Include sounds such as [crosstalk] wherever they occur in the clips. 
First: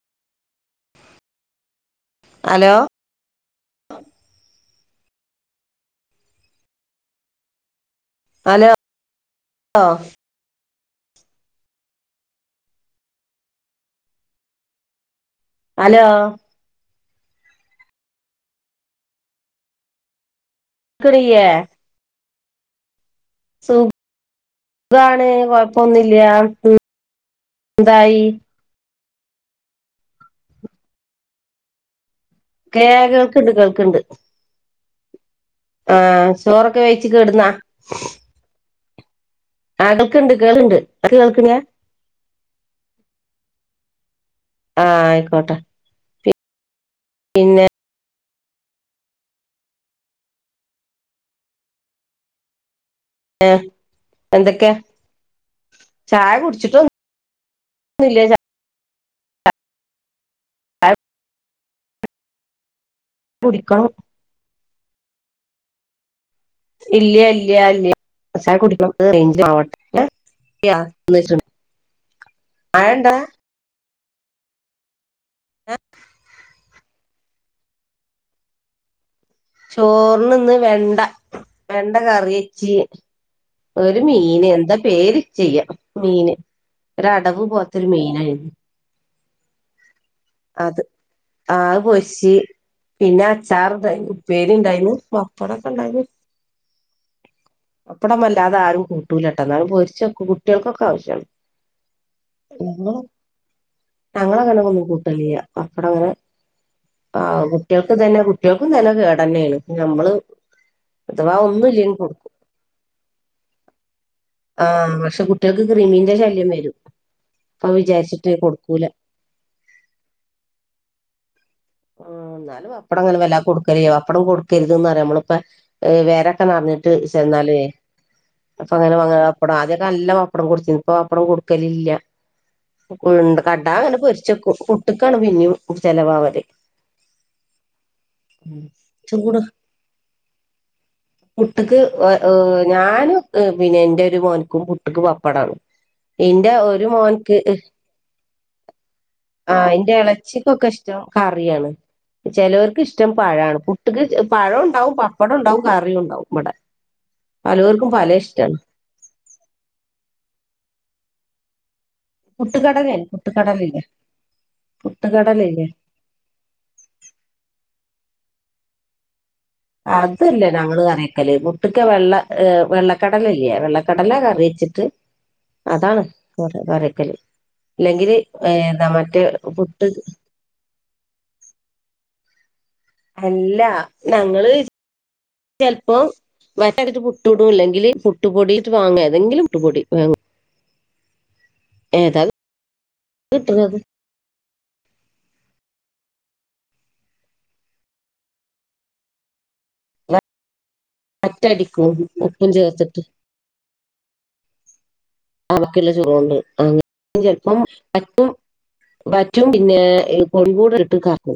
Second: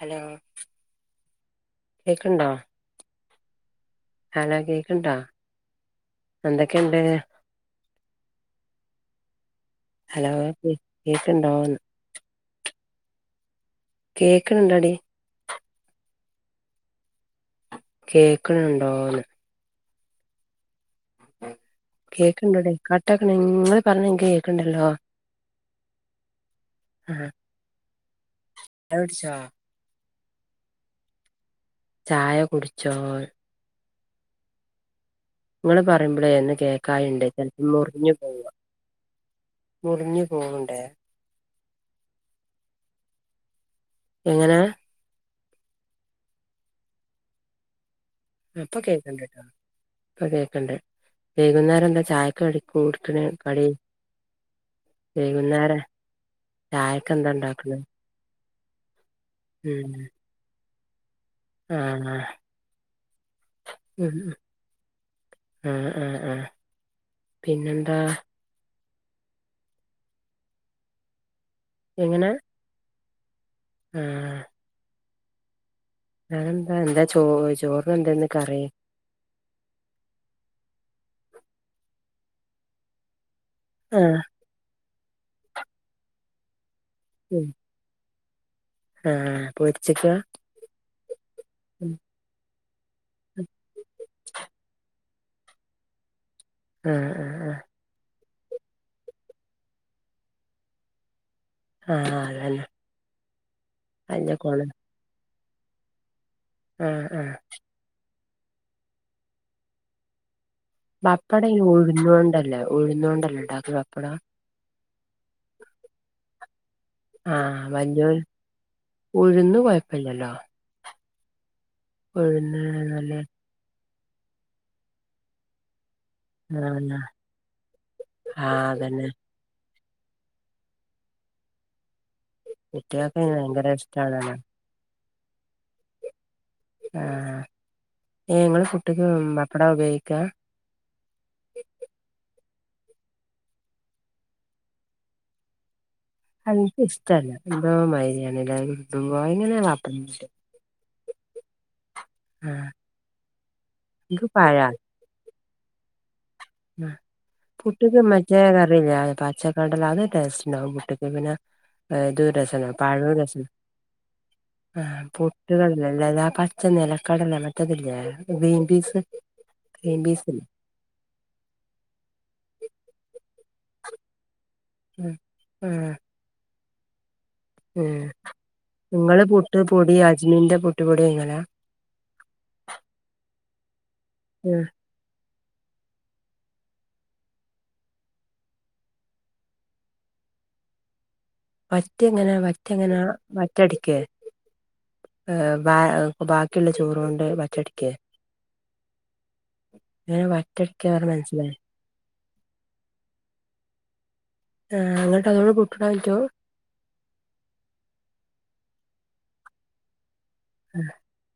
Hello കേക്ക്ണ്ടോ hello hello കേക്ക്ണ്ടോ എന്തൊക്കെണ്ട് അലോ [unintelligible] ഹലോ കേ കേക്ക്ണ്ടോന്ന് കേക്ക്ണ്‌ണ്ടൊടി അലോ കേക്ക്ണ്‌ണ്ടോന്ന് ക്റീയേ കേക്ക്ണ്ടെടി കട്ടാക്ക്ണ് ഇങ്ങെള് പറ്യ്ണെ ഇൻക്ക് കേക്ക്ണ്ടല്ലോ സുഖാണ് കൊഴപ്പൊന്നുമില്ല ആഹ് എന്തായി ങ്ങെള് കുട്‌ച്ചാേ ചായ കേ കുടിച്ചോ കേൾക്ക്ണ്ട് കേൾക്ക്ണ്ട് ഇങ്ങള് ആഹ് പറയുമ്പളേ ഒന്ന് ചോറൊക്കെ വെയ്ച്ച് കേക്കായിണ്ട് കെട്ന്നാ ചെലപ്പം മുറിഞ്ഞു പോവാ ആഹ് മുറിഞ്ഞു കേൾക്ക്ണ്ട് കേള്ണ്ട് പോവ്ണ്ടേ ൻക്ക് കേൾക്ക്ണ്‌ല്ലാ എങ്ങെനേ ആഹ് ആയ്ക്കോട്ടെ പി പിന്നെ ഉം ഇപ്പം കേക്ക്ണ്ട്ട്ടോ ഇപ്പം കേക്ക്ണ്ട് വൈകുന്നേരെന്താ ചായക്ക് കടി കൂട്ത്ത്ന് കടി എന്തൊക്കെ വെയ്കുന്നേര ചായക്കെന്താണ്ടാക്ക്ണ് ന്നുല്ല്യ ച [unintelligible] അ ആഹ് ആഹ് കുടിക്കണം [unintelligible] ആഹ് ആഹ് ആഹ് ഇല്ല്യ ല്ല്യാ ല്ല്യാ പിന്നെന്താ ചായ കുടിക്ക റെയ്ഞ്ച് ആവ [unintelligible] എങ്ങനാ ആണ്ടാ ആ ദറ്റ് ഞാനെന്താ എന്താ ചോ ചോറിന എന്താന്ന്ക്കറി ചോറിന് ഇന്ന് വെണ്ട വെണ്ട കറി വച്ചി ഒരു ആഹ് മീന് എന്താ പേര് ചെയ്യാം മീന് ഒ അടവ് പോലേ ഒര് മിയിനായിഴ ആഹ പൊച്ചക്ക അത് ആ പൊരിച്ച് പിന്നെ അച്ചാറുണ്ടായിരുന്നു ഉപ്പേരി ഇണ്ടായിരുന്നു പപ്പടൊക്കെ ഉണ്ടായിരുന്നു ആ അ അപ്പടം അല്ലാതൊരും കൂട്ടൂലട്ട എന്നാലും പൊരിച്ചെ കുട്ടികൾക്കൊക്കെ ആവശ്യമാണ് ആഹ അതന്നെ അയിന്റെ ഞങ്ങളങ്ങന കോണ് ഒന്നും കൂട്ടലില്ല അപ്പട അങ്ങനെ ആഹ് ആ ആഹ് കുട്ടിക തന്നെ കുട്ടികൾക്ക തന്നെ കേട് തന്നെയാണ് നമ്മള് അഥവാ പപ്പട ഈ ഒന്നുമില്ലെങ്കിൽ കൊടുക്കും ഉഴുന്നൊണ്ടല്ലേ ഉഴുന്നൊണ്ടല്ലേ ഉടാക്ക പപ്പട ആഹ പക്ഷെ കുട്ടികൾക്ക് ക്രിമീന്റെ ശല്യം വരും അപ്പൊ വിചാരിച്ചിട്ട് കൊടുക്കൂല ഉഴന്ന് കെയപ്പില്ലല്ലോ ആ എന്നാലും അപ്പടം നല്ല അങ്ങനെ വല്ല കൊടുക്കരു പപ്പടം കൊടുക്കരുതന് പറയാ നമ്മളിപ്പോ വേറെ അ നിറിഞ്ഞിട്ട് ആഹ് ചെന്നാലേ ആഹ് അപ്പൊ അങ്ങനെ അതന്നെ പപ്പടം ആദ്യൊക്കെല്ല പപ്പടം കൊടുത്തത് ഇപ്പൊ പപ്പംടുക്കലില്ല ഉ കുട്ട്യാക്കയ്ന് ഭയങ്കര കണ്ടഅങ്ങനെ പൊരിച്ച് ഇഷ്ടാണല്ലോ വെക്കും പുട്ട് കാണ് പിന്നും ചിലവാവല് ആഹ ഇങ്ങള് പ്പുട്ടിക്ക് പപ്പട ഉപയോഗിക്കാ അ പുട്ടക്ക് ഞാനുംപിന്നെ എന്റെഒരു മോനക്കും പുട്ട്‌ക്ക് പപ്പടാണ് ഇന്റെ അത് ഒരു ഇൻക്കിഷ്ടല്ല മോൻക്ക് എന്തോ മായിരിയാണ്ലേ തിന്നുമ്പോ ആ എങ്ങനെ അന്റെ പപ്പടം ഇളച്ചിക്കൊക്കെ ഇഷ്ടം കാ റിയാണ് ആഹ് ചിലവർക്ക് ഇഷ്ടം പഴമാണ് പുട്ടക്ക് ഇൻക്ക് പഴാ പഴംണ്ടാവും പപ്പടംണ്ടാവും കറിയും ഉണ്ടാവും ഇവിടെ പലവർക്കും പുട്ടക്ക് പല മറ്റെ ഇഷ്ടമാണ് കറില്ല പച്ചക്കടലഅത് ടേസ്റ്റ് ഉണ്ടാവും പുട്ടക്ക് പിന്നെ ഏ ദുരസന പുട്ടുകടലല്ലേ പഴുരസന പുട്ടുകടലില്ലേ ആ പുട്ടുകടലില്ലേ പുട്ട്കട അല്ലല്ലാ പച്ചന്നിലക്കടല്ല മറ്റതില്ലേ ഗ്രീബീൻ പീസ് ഗ്രീൻ പീസില്ലേ അതല്ലേഅങ്ങൾകറിയക്കല് പുട്ടക്ക് വെള്ള ഏ വെള്ളക്കടലല്ലേ വെള്ളക്കടല കറിയിച്ചിട്ട് ഉം അതാണ് ഇവടെ കറി വെക്കല് നിങ്ങൾ പുട്ട് പൊടി അജ്മീൻ്റെ പുട്ടുപൊടി വാങ്ങലണ് അല്ല ഞങ്ങള് ഉം ചേലപ്പോം വര അടുത്ത് പുടഇല്ലങ്കിൽ പുട്ടു പൊടിയിട്ട് വാങ്ങ ഏതെങ്കില പുട്ടപൊടിവാങ്ങും വറ്റ എങ്ങനാ വറ്റ എങ്ങനാ കിട്ടണത് വറ്റടക്ക് ബാക്കിയുള്ള ചോറ്കൊണ്ട് പറ്റടിക്ക ൻ വറ്റെടുക്കറെ മനസ്സിലായി ഓഉപ്പ് ചേർത്തിട്ട് ആ അ അവക്കുള്ള ചുഖമുണ്ട് അങ്ങന ചിലപ്പം പറ്റും പറ്റും പിന്നെ ഒവോട് ആഹ് ഇട്ട് കാക്ക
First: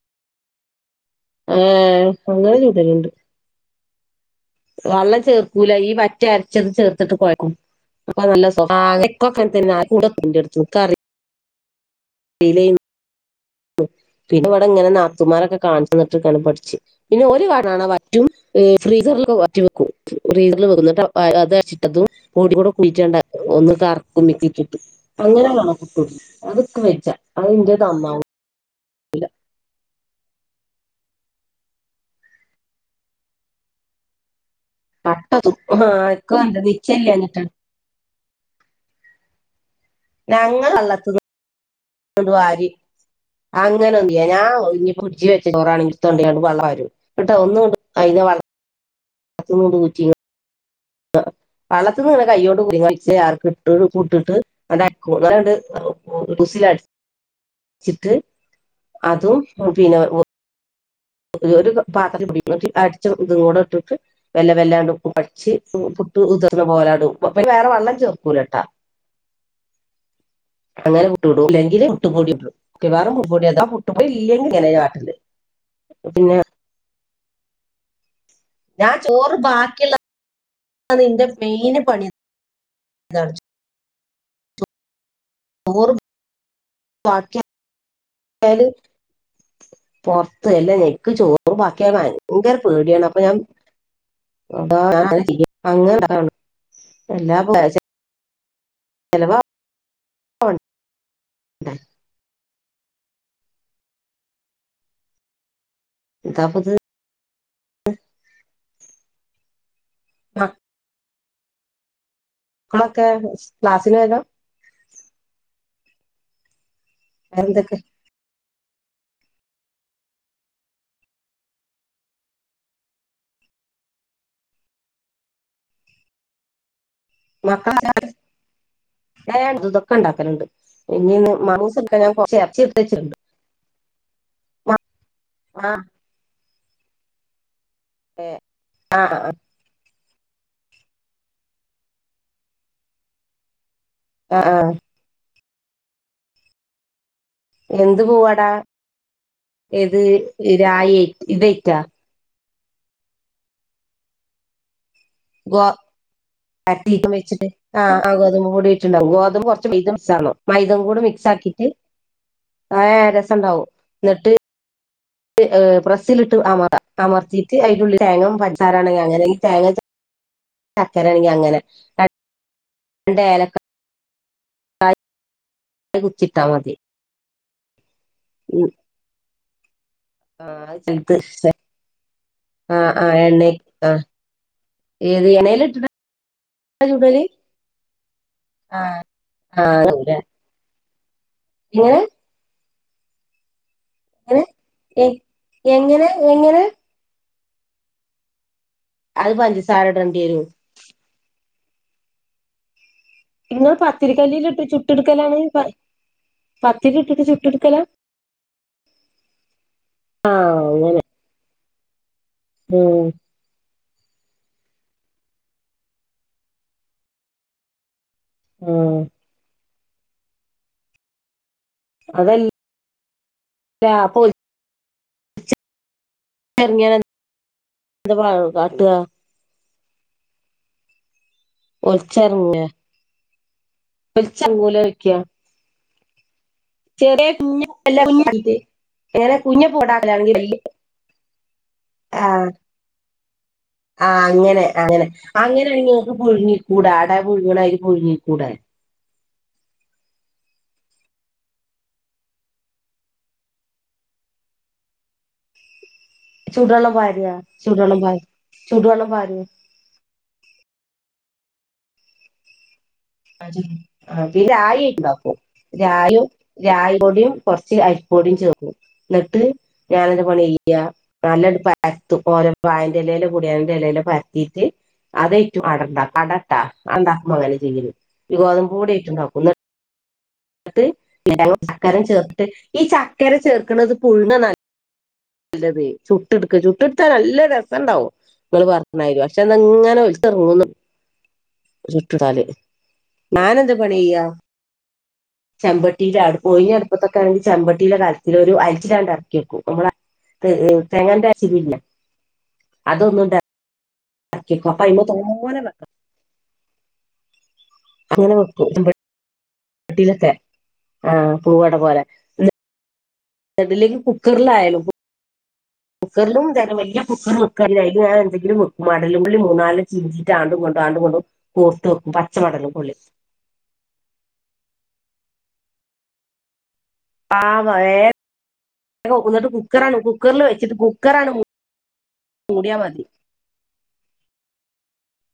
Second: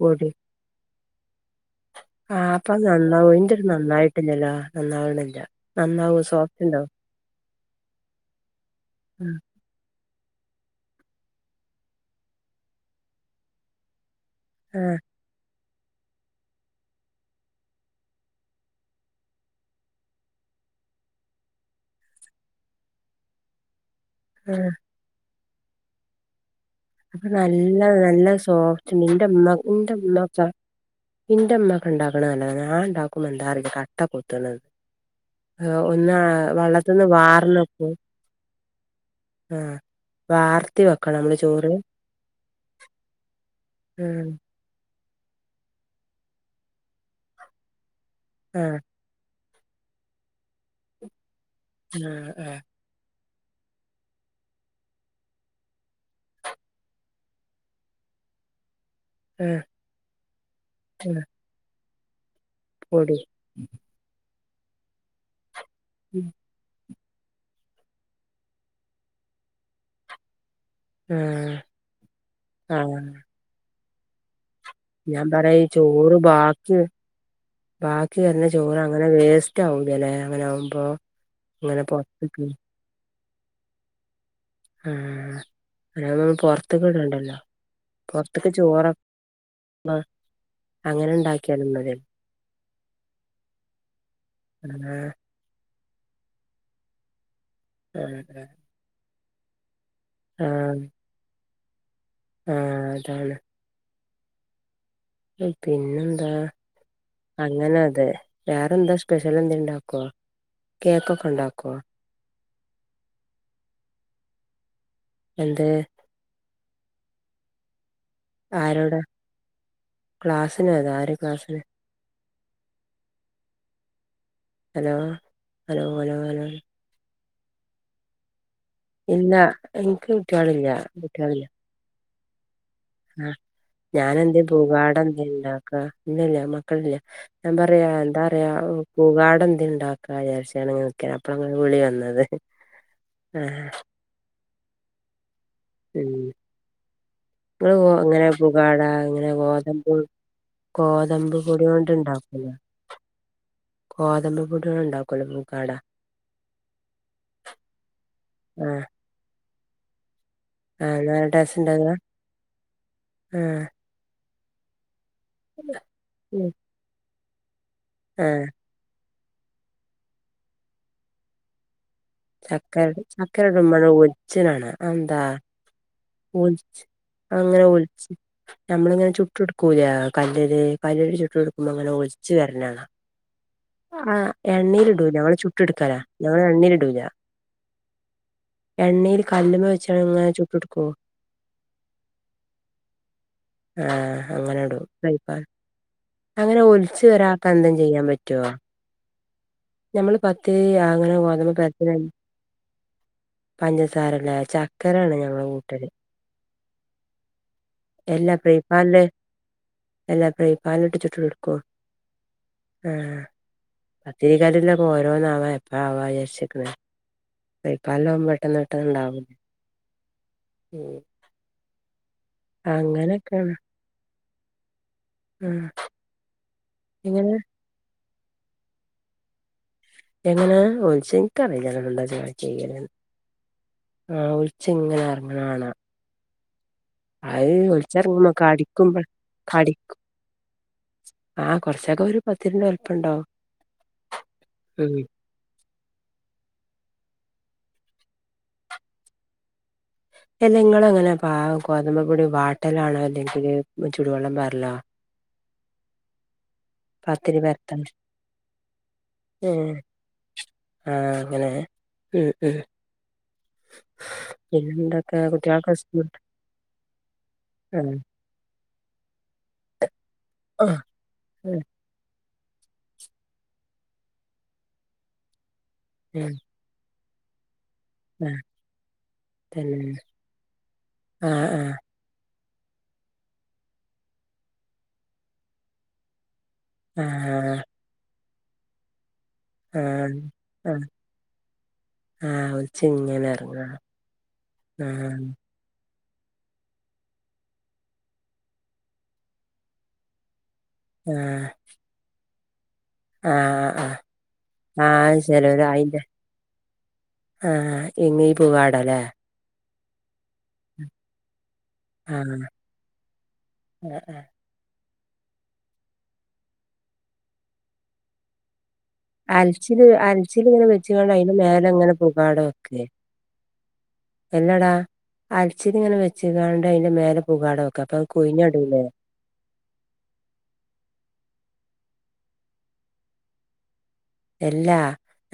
പൊടി ആഹ ആഹ് അങ്ങനെ അപ്പൊ ചൂതല്ണ്ട് നന്നാവും എന്റെത് നന്നായിട്ടില്ലല്ലോ വള്ളം നന്നാവണില്ല ചേർക്കൂല ഈ നന്നാവോ വറ്റാര സോഫ്റ്റ് ച്ചത് ഉണ്ടോ ചേർത്തിട്ട് കൊഴ്ക്കും. അപ്പൊ നല്ല സോ ആഹ് [unintelligible] ഇൻക്കറിയ [unintelligible] പിന്നെ ഇവിടെ ഇങ്ങനെ ആഹ് നാത്തുമാരൊക്കെ കാണിച്ചുന്നിട്ട് കാണ പഠിച്ച പിന്നെ ഓല് കാട്ട്ണാണ വറ്റും ഫ്രീസറിലൊക്കെ വറ്റ് വെക്കും ഫ്രീസറിൽ വെക്കുന്നട്ട് അത് അര്ച്ചിട്ടതും പൊടികൂടെ കൂട്ടീറ്റ അര ഒന്ന് കറക്കും മിക്സിൽ ആഹ് ഇട്ട്ട്ട് അങ്ങനെ വാണം പുട്ടുപൊടി അതൊക്കെ [unintelligible] അപ്പ നല്ല ഇന്റേത് നന്നാവും നല്ല സോഫ്റ്റ്ണ്ട്. നിന്റെമ്മ, നിന്റെമ്മ [unintelligible] ഇന്റെ ഇമ്മക്കെ ഉണ്ടാക്ക്ണ നല്ലതാ. ഞാൻ ഉണ്ടാക്കുമ്പോ എന്താ അറിയില്ല. കട്ട കുത്ത്ണത്. കട്ടതും ആ ഒന്ന് ഇക്ക് നല്ല വള്ളത്ത്ന്ന് നിച്ചല്ലാഞ്ഞിട്ടാണ് വാർന്നക്കും ആഹ് ഞങ്ങൾ വാർത്തി വെക്കണം വെള്ളത്തിന്നണ്ട് നമ്മള് ചോറ് വാരി അങ്ങനെ [unintelligible] ആഹ് [unintelligible] വെച്ച ചോറാണെങ്കി ഇട്ത്തൊണ്ടയ്ക്കാണ്ട് വള്ളം പാരും. എന്നിട്ട് അത് ഒന്ന്ങ്ങട്ട് അയിൻ്റെ വെള്ളം ആഹ് [unintelligible] വള്ളത്ത്ന്ന് ഇങ്ങനെ ആഹ് ആഹ് കയ്യോണ്ട് കോരി [unintelligible] [unintelligible] ച്ചിട്ട് അതും ആഹ് പിന്നെ [unintelligible] [unintelligible] ഒരു പാത്രത്തിൽ പിടിച്ചു, അടിച്ച പൊടി ഇതും കൂടെ ഇട്ടിട്ട് വെല്ല വെല്ലാണ്ട് ഒന്ന് അടിച്ച് പുട്ട് ഉതിർന്ന പോലെ അങ്ട്ട് അയ്ക്ക് പിന്നെ വേറെ വള്ളം ചേർക്കൂലട്ടാ അങ്ങനെ പുട്ട് ചുടും, ആഹ് ഇല്ലെങ്കിൽ പുട്ട് പൊടി ആഹ് മിക്കവാറും പുട്ട് പൊടി [unintelligible] പുട്ടുചുടും. പുട്ടുപൊടി ഇല്ലെങ്കിൽ [unintelligible] എന്താ പറയാ ഈ ചോറ് പിന്നെ ബാക്കി, ബാക്കി വരുന്ന [unintelligible] ചോറ് ഞാൻ അങ്ങനെ ചോറ് വേസ്റ്റ് ബാക്കിയുള്ളതാണ് ആവൂല്ലല്ലേ. അങ്ങനെ ആകുമ്പോ. ഇന്റെ മെയിൻ അങ്ങനെ പണി [unintelligible] [unintelligible] ആ ചോറ് അതാവുമ്പോ പൊർത്ത്ക്ക് ഇടണ്ടല്ലോ. ബാക്കി പൊർത്ത്ക്ക് ചോറ് പൊർത്ത്, എല്ലാ നിക്ക് ചോറ് മതിയല്ലോ ബാക്കിയാവുന്നത് ഭയങ്കര പേടിയാണ്. അപ്പൊ ഞാൻ ആഹ് [unintelligible] ആഹ് ആഹ് [unintelligible] ആഹ് അതാണ്. പിന്നെന്താ എന്താപ്പത് അങ്ങനെ അത് വേറെന്താ സ്പെഷ്യൽ എന്തേലുണ്ടാക്കോ ആഹ് കേക്കൊക്കെ ഉണ്ടാക്കോ മക്കളൊക്കെ ക്ലാസ്സിന് പോയതാ? എന്ത് വേറെ എന്തൊക്കെ ആരോടാ, ക്ലാസ്സിന് പോയതോ, ആര് ക്ലാസ്സിന് ഹലോ ഹലോ ഹലോ ഹലോ മക്കള് [unintelligible] ഇല്ല ഞാന് അതു ഇതൊക്കെ എനിക്ക് ഇണ്ടാക്കല്ണ്ട്. കുട്ട്യാളില്ല ഇനി ഇന്ന് മോമൂസ് ഉണ്ടാക്കാൻ ഞാൻ കൊർച്ച് എറച്ചി എടുത്തു ആഹ് ഞാനെന്ത് പൂഗാട എന്ത് ഇണ്ടാക്ക. ആ ഇല്ലല്ല മക്കളില്ല. ഞാൻ പറയാ, എന്താ പറയാ ആ പൂഗാഡ എന്തെലും ഉണ്ടാ ക്കാ വിചാരിച്ച് ഞാനങ്ങനെ നിക്കാണ്. അപ്പളാ നിങ്ങളെ വിളി വന്നത്. ആഹ് ആഹ് ആഹ് [unintelligible] ഇങ്ങള് എന്ത് ഇങ്ങനെ പൂവാടാ പുകാട, ഇങ്ങനെ ഗോതമ്പ്, ഏത് രായി ഗോതമ്പ് പൊടി ഇതേറ്റാ കൊണ്ട് ഇണ്ടാക്കൂല്ലേ [inaudible] ഗോതമ്പ് പൊടിയൊണ്ട് ഉണ്ടാക്കും ഗോ അട്ടിയിട്ട് വെച്ചിട്ട് ആ ആ ഗോതമ്പ് പൊടി ആഹ് കൊണ്ടുണ്ടാക്കും. ഗോതമ്പും കുറച്ച് മൈദയും ആഹ് കൂടി നല്ല ടേസ്റ്റ് മിക്സാക്കിയിട്ട്. ഇണ്ടാകാ ആ ഏഹ് രസം ഉണ്ടാവും. ആഹ് എന്നിട്ട് ഏഹ് പ്രസ്സിലിട്ട് ഉം അമർത്തിയിട്ട് അതിനുള്ളിൽ തേങ്ങ, ആഹ് പഞ്ചസാര ആണങ്കിൽ അങ്ങനെ. ഈ തേങ്ങ ശർക്കര ആണെങ്കിൽ അങ്ങനെ ചക്കര. രണ്ട് ഏല ചക്കരയിടുമ്പോൾ അങ്ങ ഒലിച്ണെ കാണാം അത് എന്താ കുത്തിട്ടാ മതി ഒലിച്ച്, അങ്ങനെ ഒലിച്ച്. ഉം ഞമ്മളിങ്ങനെ ചുട്ട് എടുക്കൂല്ലേ. ആ കല്ലില്, ചെലത് കല്ലില് ചുട്ട് എടുക്കുമോ അങ്ങനെ ഒലി ച്ച് വര്ണെ ആ കാണാം ആ എണ്ണ ആ ആഹ് എണ്ണീൽ ഇടൂല. ഏത് ഞങ്ങള് ചുട്ട് എണ്ണയില് ഇട്ടിട്ടാ എടുക്കലാ. ഞങ്ങള് എണ്ണീൽ ഇടൂല ചുടല് എണ്ണയിൽ ആ കല്ലുമ്മൽ വെച്ച് ഇങ്ങനെ ചുട്ടെടുക്കും ഏഹ് ആഹ് എങ്ങനെ അങ്ങനെഇടും ഏ എങ്ങനെ അങ്ങനെ എങ്ങനെ ഒലി ച്ച് വരത്തെ എന്തേലും ചെയ്യാൻ പറ്റുവോ? അത് പഞ്ചസാര നമ്മള് ഇടേണ്ടി വരും പത്ത് അങ്ങനെ ഗോതമ്പ് പര നിങ്ങൾ പഞ്ചസാരല്ലേ പത്തിരിക്കല്ലിൽ ഇട്ട് ചക്കരാണ് ചുട്ടെടുക്കലാണ് ഞങ്ങളടെ കൂട്ടല് പത്തിരി ഇട്ടിട്ട് ചുട്ടെടുക്കലാ എല്ല ഫ്രൈപാൻല് എല്ലാ ആ ഫ്രൈപാനില്ട്ട് ചുട്ട് എടുക്കും ഉം ആഹ് പത്തിരികല്ല്ന്നക്കെ ഓരോന്ന് ആവാ എപ്പ ആവാ വിജര്ച് ആഹ് ഫ്രൈപാനിൽ പെട്ടന്ന് ഉം പെട്ടന്നണ്ടാവും അതല്ല അങ്ങനെയൊക്കെയാണ് ല്ല അപ്പൊല് [unintelligible] ചെറങ്ങിയ എങ്ങനെ എന്തപ കാട്ടുക എങ്ങനെത എനിക്കറിണ്ട് ഒലിച്ചിറങ്ങ ചെയ്യല ആഹ് ഒലിച്ചിറങ്ങൂല ഒലിച്ങ്ങനെ വെക്കാ ഇറങ്ങണ കാണാ ചെറിയ അത് കുഞ്ഞ ഒലിച് കുഞ്ഞ ഇറങ്ങുമ്പോ കടിക്കുമ്പ എങ്ങനെ കുഞ്ഞപ്പ കടിക്കും ഉണ്ടാക്കലാണെങ്കിൽ ആഹ് കൊറച്ചൊക്കെ ഒരു പത്തിരിന്റെ വല്പ്പം ഉണ്ടാവും ആഹ് അങ്ങനെ അങ്ങനെ അങ്ങനെ ആണെങ്കിൽങ്ങക്ക് പുഴുങ്ങിക്കൂടാ അട പുഴുങ്ങണാതിരി പുഴുങ്ങിക്കൂടാ അല്ല ഇങ്ങള് എങ്ങനെ പ ഗോതമ്പപൊടി വാട്ടലാണോ അല്ലെങ്കില് ചുടുവെള്ളം പാരലോ ചൂടുവെള്ളം ഒഴിക്ക പത്തിരി പരത്താൻ ചൂടുവെള്ളം ഒഴിക്കാ ചൂടുവെള്ളം ഒഴിക്ക ഏഹ് ആഹ് അങ്ങനെ മ്മ് മ്മ് ആ പിന്നെ പിന്നെന്തൊക്കെ ആരിട്ടണ്ടാക്കും കുട്ട്യാൾക്ക് സ്കൂൾ രായ രായോടിയും കുറച്ച് ആഹ് അരിപ്പോടിയും ചേർക്കും എന്നിട്ട് ഞാനെന്ത്‌ പണിചെയ്യ ആഹ് നല്ലൊരു ഉം പ പരത്തും ഓരോ വാഴന്റെ ഇലയിലും കുടിയാണ്ട് ഇലലോ പരത്തിയിട്ട് അത് ഏറ്റും ആഹ് ക ാ അതെന്താകും [unintelligible] അങ്ങനെ ചെയ്യും പിന്നെ ഗോതമ്പ് പൊടി കൂടിയിട്ടുണ്ടാക്കും ഉം [unintelligible] ചക്കര ചേർത് ഈ ചക്കര ചേർക്കണത് പുഴണ് നല്ല പേ ചുട്ട് എടുക്ക ചുട്ട് എടുത്താൽ നല്ല ആഹ് രസം ഉണ്ടാവും നിങ്ങള് പറഞ്ഞമാതിരി പക്ഷെ ഇങ്ങനെ ആഹ് ഒലിച് ഇറങ്ങന്നൊള്ളു ആഹ് ചുട്ടുതാല് ആഹ് ഞനെന്ത് പണി ചെയ്യാ അഹ് ചമ്പട്ടിയിലക്കും ഒയിഞ്ഞ അടുപ്പത്തൊക്കെ ആണെങ്കിൽ ചമ്പട്ടിയിലെ കലത്തിൽ ഒരു അരാചാണ്ട് രണ്ട് ഏറക്കിവെക്കും നമ്മള തേങ്ങാന്റെ ആ ആഹ് [unintelligible] പിരിഞ്ഞ ആഹ് ആ ആഹ് അപ്പൊ ആ അയിമെ അത്ശരി തോനെ ഒരു അ വെക്കും ആഹ് എങ്ങീ പുവാടല്ലേ വട്ടിലൊക്കെ ആ പൂവട പോലെ ആഹ് [unintelligible] കുക്കറിലായയാലും കുക്കറിലും ത വലിയ കുക്കർവെക്കാണങ്കില് ആയില് ഞാൻ എന്തെങ്കിലും വാക്കും മടലും പുള്ളി മൂന്നാല അൽച്ചില് ചീഞ്ചിട്ട് ആണ്ടും അൽച്ചിലിങ്ങനെ ഇണ്ടും ആണ്ടും വെച്ച്കാണ്ട് ഇണ്ടും അയിന്റെ കോത്ത് മേലെങ്ങനെ വെക്കും പച്ച പുകാട മടലും കൊള്ളി [inaudible] എല്ലാടാ അലച്ചില്ങ്ങനെ വെച്ച്ങ്ങാണ്ട് അതിന്റെ മേലെ ആ പുകാട വെക്കെ വേ അപ്പൊ കൊഴഞ്ഞ ടുല്ലേ എന്നിട്ട് കുക്കറാണ് കുക്കറിൽ വെച്ചിട്ട് കുക്കറാണ് മുട്ട്യാമതി എല്ലാ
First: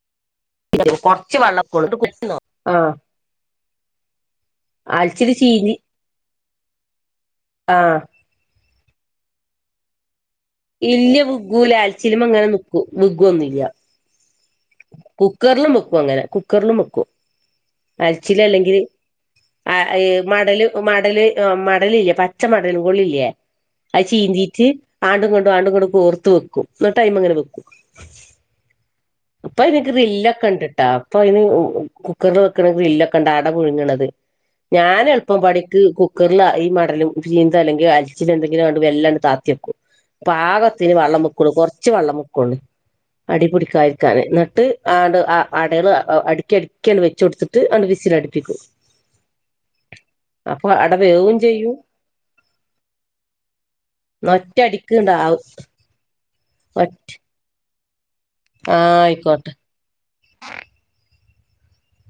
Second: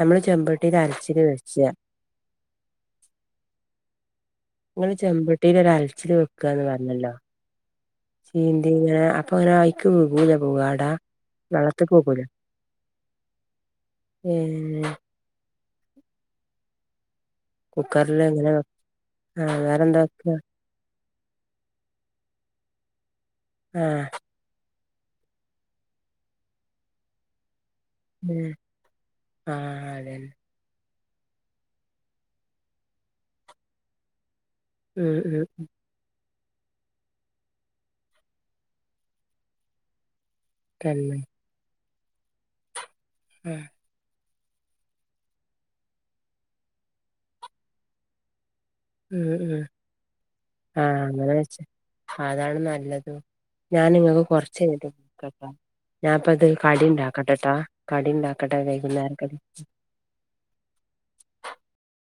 നമ്മള് ചെമ്പ [inaudible] കൊറച്ച് വള്ളം വെക്കെള്ളൂ [inaudible] ആ നിങ്ങള് ചെമ്പുട്ടിൽ ഒരലച്ചില് വെക്കാന്ന് പറഞ്ഞല്ലോ ആഹ് ചീന്തി ഇങ്ങനെ അപ്പൊ അങ്ങനെയി ക്ക് മുങ്ങൂലെ പുവട ഇല്ല വിഗ്ഗൂല വെള്ളത്തി അൽച്ചിലുമ പോകൂല്ലേ അങ്ങനെ നിക്കും വിഗ്ഗൊന്നുല്ല ഏഹ് കുക്കറിലും വെക്കും അങ്ങനെ കുക്കറിലും വെക്കും അലച്ചില കുക്കറിലെങ്ങനെ ല്ലെങ്കില് വെക്കാ ആ വേറെന്താ വെക്കാ മടല് മടല് മടലില്ലേ പച്ച മടലും കൊള്ളില്ലേ അത് ആഹ് ചീന്തിട്ട് ആണ്ടും ഇണ്ടും ആണ്ടും ഇണ്ടും ഓർത്ത് വെക്കും ഇനിട്ട് അയ്മേ ങ്ങനെ വെക്കും ഏഹ് അപ്പൊ അതിന് ഗ്രില്ലൊക്കെ ഉണ്ട്ട്ടാ അപ്പ അതിന് കുക്കറിൽ വെക്കണ ഗ്രില്ലൊക്കെ ഉണ്ട അട പുഴുങ്ങണത് ഞാന് ഉം എളുപ്പം ഉം ഉം പണിക്ക് കു കറില്ലാ ഈ മടലും ചീന്ത അല്ലെങ്കിൽ അലച്ചില് എന്തെങ്കിലും വല്ലാണ്ട് താത്തിക്കും പാ കതിന് തന്നെ വെള്ളംവെക്കുള്ളു കെറച്ച് വെള്ളം വെകള്ളു ആഹ് അടിപ്പിടിക്കാ ക്കന് എന്നിട്ട് ആ ആണ്ട് അടള് അടുക്കി അടുക്കിണ്ട് വെച്ച് കൊടുത്തിട്ട് അങ്ങ്ട് വിസിൽ അടിപ്പിക്കും ഉം ഉം അട ആഹ് അങ്ങനെ വേവും വെച്ച ചെയ്യും അതാണ് നല്ലത് ഞാന് ഇങ്ങക്ക് കൊറച് ഒറ്റ കയിഞ്ഞിട്ട് വിളിക്കാ അടിക്ക്ണ്ടാവും ട്ടോ ഞാപ്പതേ കടി ഇണ്ടാക്കട്ടെ ട്ടോ കടി ഇണ്ടാക്കട്ടെ ആ വൈകുന്നേര കടി ആയിക്കോട്ടെ